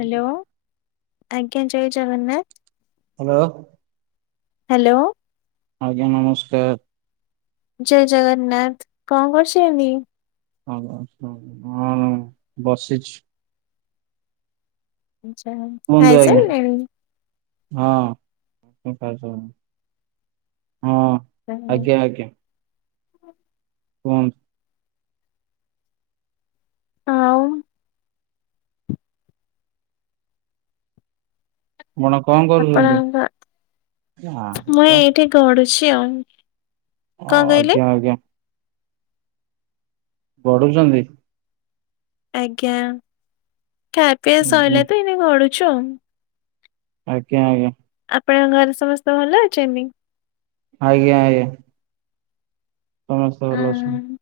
Hello, ଆଜ୍ଞା ଜୟ Jagannath. Hello. Hello. ଆଜ୍ଞା, ନମସ୍କାର। ଜୟ ଜଗନ୍ନାଥ। କଣ କରୁଛନ୍ତି? [inaudible] ହଁ [inaudible] ବସିଛି। ଆଚ୍ଛା ହଉ କୁହନ୍ତୁ ଖାଇ ଆଜ୍ଞା। ସାରିଲେଣି? ହଁ ମୁଁ ଖାଇ ସାରିଲିଣି ହଁ ଆଜ୍ଞା, ଆଜ୍ଞା। [unintelligible] ଆଉ। ଆପଣ କଣ କରୁଛନ୍ତି ଆପଣଙ୍କ ନା ମ ଗଡ଼ୁଛି ଆଉ ଅ କଣ କହିଲେ ଆଜ୍ଞା ଆଜ୍ଞା ଗଡୁଛନ୍ତି ଆଜ୍ଞା ଖାଆପିଆ ହୁଁ। ହୁଁ ସଇଲା ତ ଏଇନେ ଗଡୁଛୁ ଆଉ ଆଜ୍ଞା ଆଜ୍ଞା ଆପଣଙ୍କ ଘରେ ସମସ୍ତେ ଭଲ ଅଛନ୍ତି ଆଜ୍ଞା ଆଜ୍ଞା ସମସ୍ତେ ଭଲ ଅଛନ୍ତି, ହଁ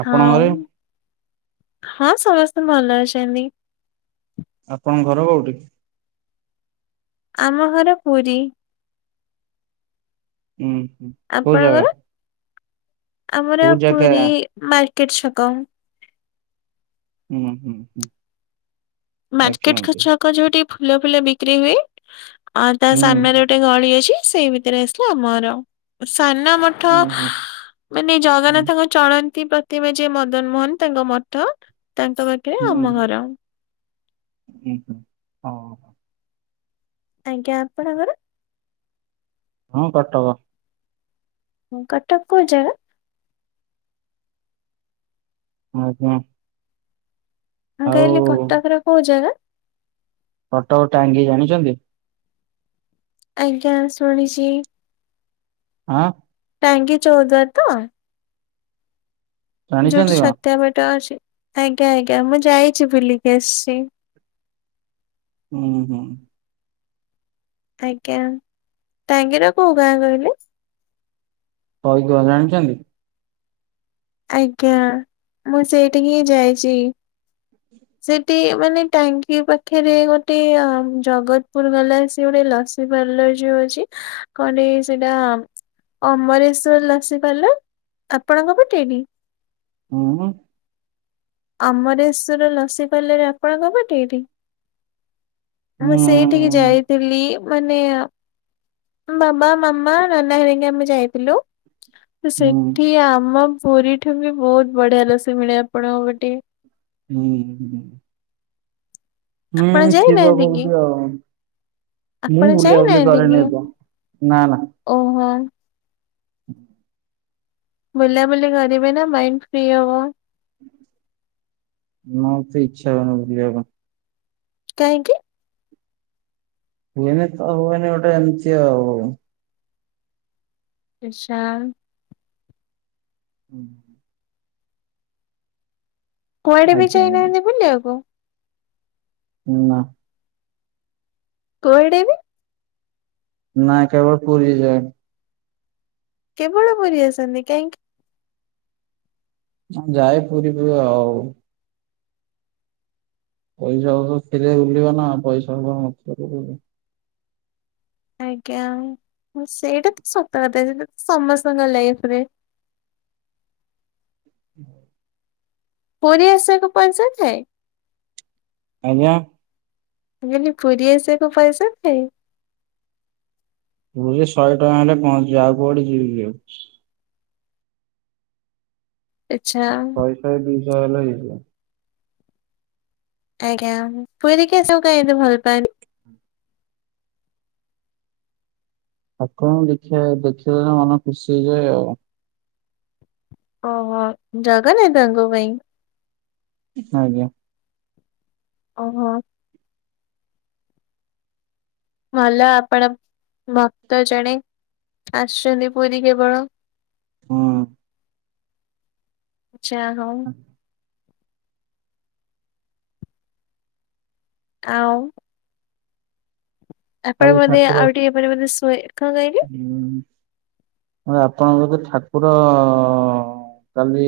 ଆପଣ ହଁ ଘରେ? ହଁ ସମସ୍ତେ ଭଲ ଅଛନ୍ତି ଆପଣଙ୍କ ଘର କୋଉଠି ଆମ ଘର ପୁରୀ ହୁଁ କୋଉ ଜାଗା ଆପଣଙ୍କର ଆମର କୋଉ ଜାଗା? ପୁରୀ ମାର୍କେଟ ଛକ, [inaudible] ହୁଁ ହୁଁ ଆଜ୍ଞା ମାର୍କେଟ ଆଜ୍ଞା ଛକ ଯୋଉଠି ଫୁଲ ଫୁଲ ବିକ୍ରି ହୁଏ ଆଉ ତା ହୁଁ ସାମ୍ନାରେ ଗୋଟେ ଗଳି ଅଛି ସେଇ ଭିତରେ ଆସିଲେ ଆମ ଘର ସାମ୍ନା ମ ଠ ହୁଁ ମାନେ ହୁଁ ଜଗନ୍ନାଥଙ୍କ ଚଳନ୍ତି ପ୍ରତିମା ଯେ ମଦନ ମୋହନ ତାଙ୍କ ମଠ ତାଙ୍କ ହୁଁ ଆମ ଘର। ହୁଁ ହଁ ଆଜ୍ଞା ଆପଣଙ୍କର ହଁ କଟକ ହୁଁ କଟକ କୋଉ ଜାଗା, ଆଉ କଣ ହଁ କହିଲି କଟକର କୋଉ ଜାଗା କଟକ ଟାଙ୍ଗି ଜାଣିଛନ୍ତି ଆଜ୍ଞା ଶୁଣିଛି ଆଁ ଟାଙ୍ଗୀ ଚୋଉଦ୍ଵାରା ତ ଯୋଉଠି ଜାଣିଛନ୍ତି କଣ ଛତ୍ୟା ବାଟ ଅଛି ଆଜ୍ଞା ଆଜ୍ଞା ମୁଁ ଯାଇଛି ବୁଲିକି ଆସିଛି ହୁଁ ହୁଁ ଆଜ୍ଞା ଟାଙ୍ଗିର କୋଉ ଗାଁ କହିଲେ [inaudible] ହଉ କହ ଜାଣିଛନ୍ତି ଆଜ୍ଞା ମୁଁ ସେଇଠିକି ହିଁ ଯାଇଛି ସେଠି ମାନେ ଟାଙ୍ଗୀ ପାଖରେ ଗୋଟେ ଅ ଜଗତପୁର ଵାଲା ସେ ଗୋଟେ ଲସି ସେ ପାଲର ଯୋଉ ଅଛି କଣ ଟେ ସେଇଟା ଅମରେଶ୍ଵର ଲସି ପାଲର ଆପଣଙ୍କ ପଟେଇଟି ହୁଁ ଅମରେଶ୍ୱର ଲସି ପାଲର ଆପଣ ପଟେ ଏଇଠି ହଁ ସେଇଠି ଯାଇଥିଲି ମାନେ ବାବା ମାମା ନାନ ହେରିକା ଆମେ ଯାଇଥିଲୁ ହୁଁ ସେଠି ଆମ ପୁରୀଠୁ ବି ବହୁତ ବଢିଆ ଲସି ମିଳେ ଆପଣଙ୍କ ପଟେ ହୁଁ ହୁଁ ଆପଣ ହୁଁ ଥିବ ଯାଇନାହାନ୍ତି କି କୋଉଠି ଆଉ ମୁଁ ଆପଣ ବୁଲାବୁଲି କରେନି ଏତେ ନା ନା ଓ, ନା। [unintelligible] ବୁଲାବୁଲି କରିବେ ନା ମାଇଣ୍ଡ ଫ୍ରି ହବ। [inaudible] ମୋତେ ଇଚ୍ଛା ହୁଏନା ବୁଲିବାପାଇଁ। କାଇଁକି? [unintelligible] ଆଚ୍ଛା। ହୁଁ। କୁଆଡ଼େ ବି ଆଜ୍ଞା ଆଜ୍ଞା ଯାଇନାହାନ୍ତି ବୁଲିବାକୁ? ନା। କୁଆଡ଼େ ବି? ନାଁ କେବଳ ପୁରୀ କି ଯାଇନି। କେବଳ ପୁରି ଆସନ୍ତିି। କାହିଁକି? ଯାଏ ପୁରୀ କି ଆଉ। ପଇସାପତ୍ର ଥିଲେ ବୁଲିବ ନା ଆଉ। ପଇସା ନ ଥିଲେ ବୁଲିବୁ। ଆଜ୍ଞା। ହୁଁ ସେଇଟା ତ ଶତ କଥା ସେଟା ତ ସମସ୍ତଙ୍କ ଲାଇଫରେ। ହୁଁ। ପୁରୀ ଆସିବାକୁ ପଇସାଥାଏ? ଆଜ୍ଞା? ମୁଁ କହିଲି ପୁରୀ ଆସିବାକୁ ପଇସା ଥାଏ? ପୁରୀ ଶହେ ଟଙ୍କା ହେଲେ ପହଞ୍ଚିବି। ଆଉ କୁଆଡ଼େ ଯିବି ବୁଲିବାକୁ। ଆଚ୍ଛା। ସେତେବେଳେ ତୁ ଜଏନ ହେଇଯିବୁ। ଆଜ୍ଞା। ପୁୁରୀକି ଆସିବାକୁ କାଇଁକି ଏତେ ଭଲ ପାଆନ୍ତି? ଠାକୁରଙ୍କୁ ଦେଖିବା ଦେଖିଦେଲେ ମନ ଖୁସି ହେଇଯାଏ ଆଉ। ଓହୋ, ଜଗନ୍ନାଥଙ୍କ ପାଇଁ? ଆଜ୍ଞା। ଓହୋ। ଭଲ ଆପଣ ଭକ୍ତ ଜଣେ। ଆସୁଛନ୍ତି ପୁରୀ କେବଳ। ହୁଁ। ଆଚ୍ଛା ହଉ। ଆଉ? ଆପଣ କାଲି ବୋଧେ ଠାକୁର ଆଉ ଟିକେ ପରେ ବୋଧେ ଶୋଇବେ? କଣପାଇଁ? ହୁଁ। ନା ଆପଣଙ୍କ ବୋଧେ ଠାକୁର କାଲି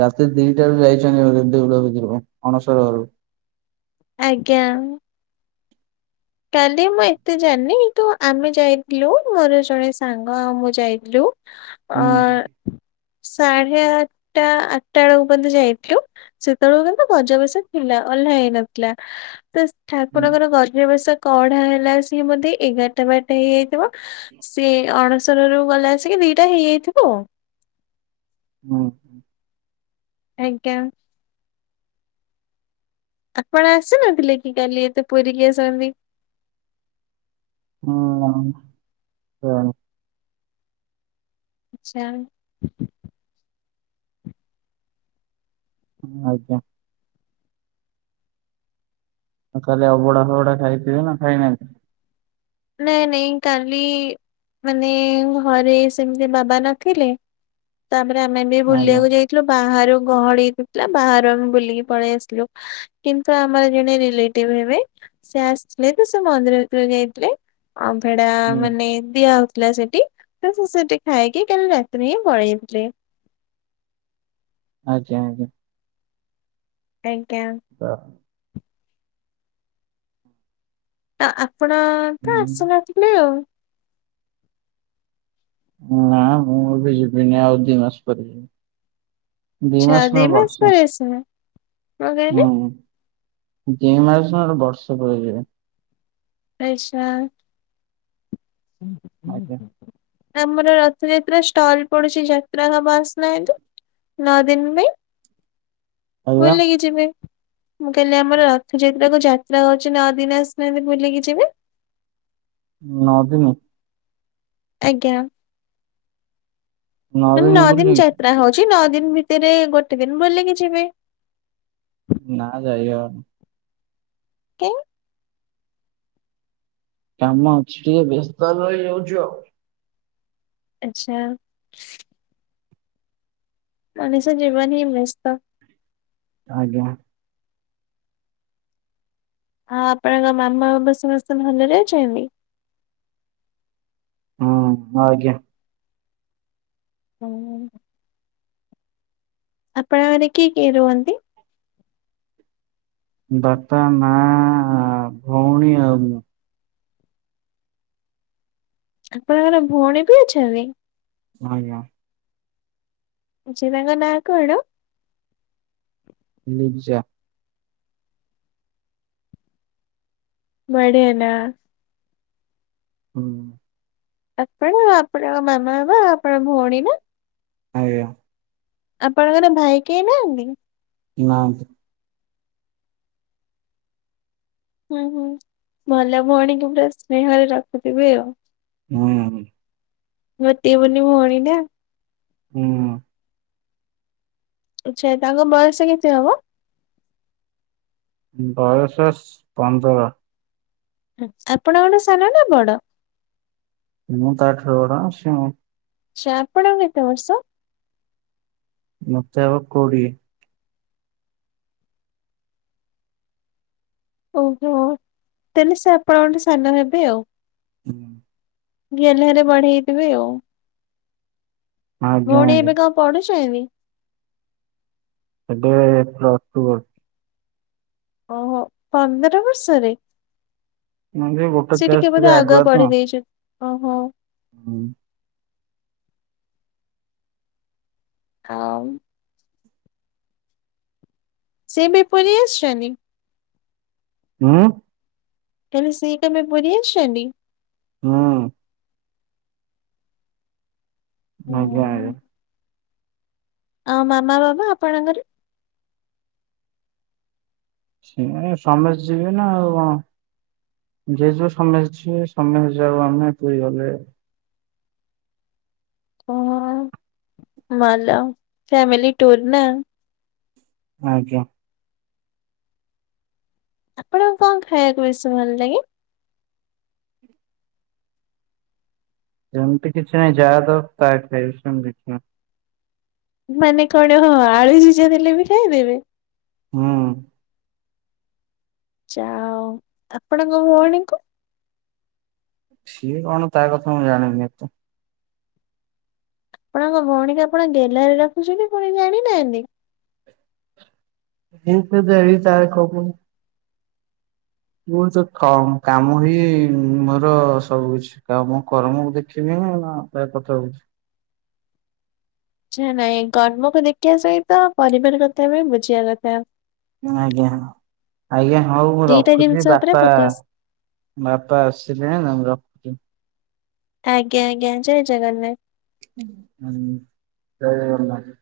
ରାତି ଦିଟାରୁ ଯାଇଛନ୍ତି। ଦେଉଳ ଭିତରୁକୁ ଅଣସରଘରୁ। ଆଜ୍ଞା। କାଲି ମୁଁ ଏତେ ଜାଣିନି। କିନ୍ତୁ ଆମେ ଯାଇଥିଲୁ। ମୋର ଜଣେ ସାଙ୍ଗ ଆଉ ମୁଁ ଯାଇଥିଲୁ। ଆ ହୁଁ ସାଢେ ଆଠଟା ଆଠଟା ବେଳକୁ ବୋଧେ ଯାଇଥିଲୁ। ସେତେବେଳକୁ କିନ୍ତୁ ଗଜବେସ ଥିଲା। ଓହ୍ଲା ହେଇନଥିଲା। ବାସ ଠାକୁରଙ୍କର ଗଜବେଶ କଢା ହେଲା ସିଏ ବୋଧେ ଏଗାରଟା ବାରଟା ହେଇଯାଇଥିବ। ସିଏ ଅଣସରରୁ ଗଲେ ଆସିକି ଦିଟା ହେଇଯାଇଥିବ ଆଉ। ହୁଁ। ଆଜ୍ଞା। ଆପଣ ଆସିନଥିଲେ କି କାଲି? ଏତ ପୁରୀକି ଆସନ୍ତି। ହୁଁ, [unintelligible] ଆଚ୍ଛା। ଆଜ୍ଞା। କାଲି ଅବଢା ଫବଡା ଖାଇଥିଲେ ନା ଖାଇନାହାନ୍ତି? ନେ ନେଇ କାଲି ମାନେ ଘରେ ସେମିତି ବାବା ନଥିଲେ ତାପରେ ଆମେ ବି ଆଜ୍ଞା ବୁଲିବାକୁ ଯାଇ ଥିଲୁ ବାହାରୁ ଗହଳି ହେଇଥିଲା ବାହାରୁ ଆମେ ବୁଲିକି ପଳେଇ ଆସଥିଲୁ। କିନ୍ତୁ ଆମର ଜଣେ ରିଲେଟିଭ ହେବେ ସେ ଆସିଥିଲେ ତ ସେ ମନ୍ଦିର ଭିତରୁ ଯାଇଥିଲେ। ଅ ଭେଡା ଆଜ୍ଞା। ମାନେ ଦିଆ ହଉଥିଲା ସେଠି। ତ ସେ ସେଠି ଖାଇକି କାଲି ରାତିରେ ହିଁ ପଳେଇଥିଲେ। ଆଜ୍ଞା ଆଜ୍ଞା। ଆଜ୍ଞା। ଅ। ତ ଆପଣ ତ ହୁଁ ଆସୁନଥିଲେ ଆଉ। ନା ମୁଁ ଏବେ ଯିବିିନି ଆଉ ଦିଇ ମାସ ପରେ ଯିବି। ଦୁଇ ଆଚ୍ଛା ମାସ ଦି ନୁହ ବର୍ଷ। [unintelligible] କଣ କହିଲେ ହୁଁ ଦି ମାସଟ ବର୍ଷେ ପରେ ଯିବି। ପଇସା। ଆଜ୍ଞା। ଆମର ରଥଯାତ୍ରା ଷ୍ଟଲ୍ ପଡୁଛି ଯାତ୍ରା [unintelligible] ନଅ ଦିନ ପାଇଁ ଆଜ୍ଞା ବୁଲିକି ଯିବେ। ମୁଁ କହିଲି ଆମର ରଥଯାତ୍ରା କୁ ଯାତ୍ରା ହଉଛି ନଅଦିିନ ଆସୁନାହାନ୍ତି ବୁଲିକି ଯିବେ। ନଅ ଦିନି। ଆଜ୍ଞା ମାନେ ଦିନି ନଅ ଦିନ ବୁଲି ଯ ଯାତ୍ରା ହଉଛି ନଅ ଦିନ ଭିତରେ ଗୋଟେ ଦିନ ବୁଲିକି ଯିବେ। ନା ଯାଇ ହବନି। କେ କାମ ଅଛି ଟିକେ ବ୍ୟସ୍ତ ରହିଯାଉଛି ଆଉ। ଆଛା। ମଣିଷ ଜୀବନ ହି ବେସ୍ତ। ଆଜ୍ଞା। ଆ ଆପଣଙ୍କ ମାମା ବାପା ସମସ୍ତେ ଭଲରେ ଅଛନ୍ତି ହୁଁଁ, ଆଜ୍ଞା। ହୁଁ। ଆପଣ ଘରେ କିଏ କିଏ ରୁହନ୍ତି? ବାପା ମା ଭଉଣୀ ଆଉ ମୁଁ। ଆପଣଙ୍କର ଭଉଣୀ ବି ଅଛନ୍ତି। ଆଜ୍ଞା। ଯନାଙ୍କ ନାଁ କଣ? ଲିଜା। ମ ଆଡେ ନା। ହୁଁ। ଆପଣ ଆପଣଙ୍କ ମାମା ବା ବା ଆପଣ ଭଉଣୀ ନା। ଆଜ୍ଞା। ଆପଣଙ୍କର ଭାଇ କେହି ନାହାନ୍ତି? ନାଁନ୍ତି। ହୁଁ ହୁଁ ଭଲ ଭଉଣୀକୁ ପୁରା ସ୍ନେହରେ ରଖୁଥିବେ ଆଉ। ହୁଁ। ଗୋଟିଏ ବୋଲି ଭଉଣୀ ନା। ହୁଁ। ଆଚ୍ଛା ତାଙ୍କ ବୟସ କେତେ ହବ? ବୟସସ୍ ପନ୍ଦର। ହଁ ଆପଣଙ୍କଠୁ ସାନ ନା ବଡ? ମୁଁ ତାଠାରୁ ବଡ ଆସିମ। ଚା ଆପଣଙ୍କୁ କେତେ ବର୍ଷ? ମତେ ହବ କୋଡ଼ିଏ। ଓହୋ ତେଣୁ ସେ ଆପଣଙ୍କଠୁ ସାନ ହେବେ ଆଉ। ହୁଁ। ଗେହ୍ଲାରେ ବଢେଇଥିବେ ଆଉ। ଆଜ୍ଞା ଭଉଣୀ ଆଜ୍ଞା ଏବେ କଣ ପଢୁଛ ମି? ଏବେ ପ୍ଲସଟୁ ପଢୁଚି। ଓହୋ ପନ୍ଦର ବର୍ଷରେ! ମୁଁ ବି ଗୋଟେ ସେ କ୍ଲାସ ଟିକିଏ ବୋଧେ ଟିକେ ଆଗୁଆ ତ। ପଢି ଦେଇଚନ୍ତି। ଓହୋ। ହୁଁ। ହଁମ। ସେ ବି ପଳେଇ ଆସିଛନ୍ତି? ହୁଁ। ତାନେ ସେଇ ତମେ ପୁରୀ ଆସିଛନ୍ତି? ହଁ। ନଗୁଆ ହୁଁ। ହେରିକା। ଆଉ ମାମା ବାବା ଆପଣଙ୍କର? ସେମାନେ ସମସ୍ତେ ଯିବେ ନା ଆଉ କଣ। ଜେଜ ସମଛେ ଯିବେ ସମୟ ଯାଉ ଆମେ ପୁରୀ ଗଲେ। ହଁ ଭଲ ଫ୍ୟାମିଲି ଟୁୁର ନା? ଆଜ୍ଞା। ଆପଣଙ୍କୁ କଣ ଖାଇବାକୁ ବେଶୀ ଭଲ ଲାଗ? ସେମିତି କିଛି ନାହିଁ ଯାହା ଦବ ତା ଖାଇବି। ସେମିତି କିଛି ନାହିଁ। ମାନେ କଣ ହଁ ଆଳୁ ସିଜା ଦେଲେ ବି ଖାଇଦେବେ? ହୁଁ। ଚାଓ। ଆପଣଙ୍କ ଭଉଣୀକୁ? ସିଏ କଣ ତା କଥା ମୁଁ ଜାଣିନି ଏତେ। ଆପଣଙ୍କ ଭଉଣୀ ଆପଣ ଗେହ୍ଲାରେ ରଖୁଛନ୍ତି ପୁଣି ଜାଣିନାହାନ୍ତି? ଇନତି ଦେହି ତାରେକପୁର୍। ମୁଁ ତ କାମ୍ କାମ ହି ମୋର ସବୁ କିଛି। ନା ମୁଁ କର୍ମକୁ ଦେଖିବି ନା ଖିଆପିଆ ପଚାରୁଛି। ଇଛା ନାଇଁ କର୍ମକୁ ଦେଖିବା ସହିତ ପରିବାର କଥା ବି ବୁଝିବା କଥା। ହଁ ଆଜ୍ଞା। ଆଜ୍ଞା ହଉ ମୁଁ ଦିଟା ରଖୁଚି ଜିନିଷ ଉପରେ ବାପା ଫୋକସ ବାପା ଆସିଲେଣି ନା ମୁଁ ରଖ୍ ଆଜ୍ଞା ଆଜ୍ଞା ଜୟ ଜଗନ୍ନାଥ। ହୁଁ ଜୟ ଜଗନ୍ନାଥ।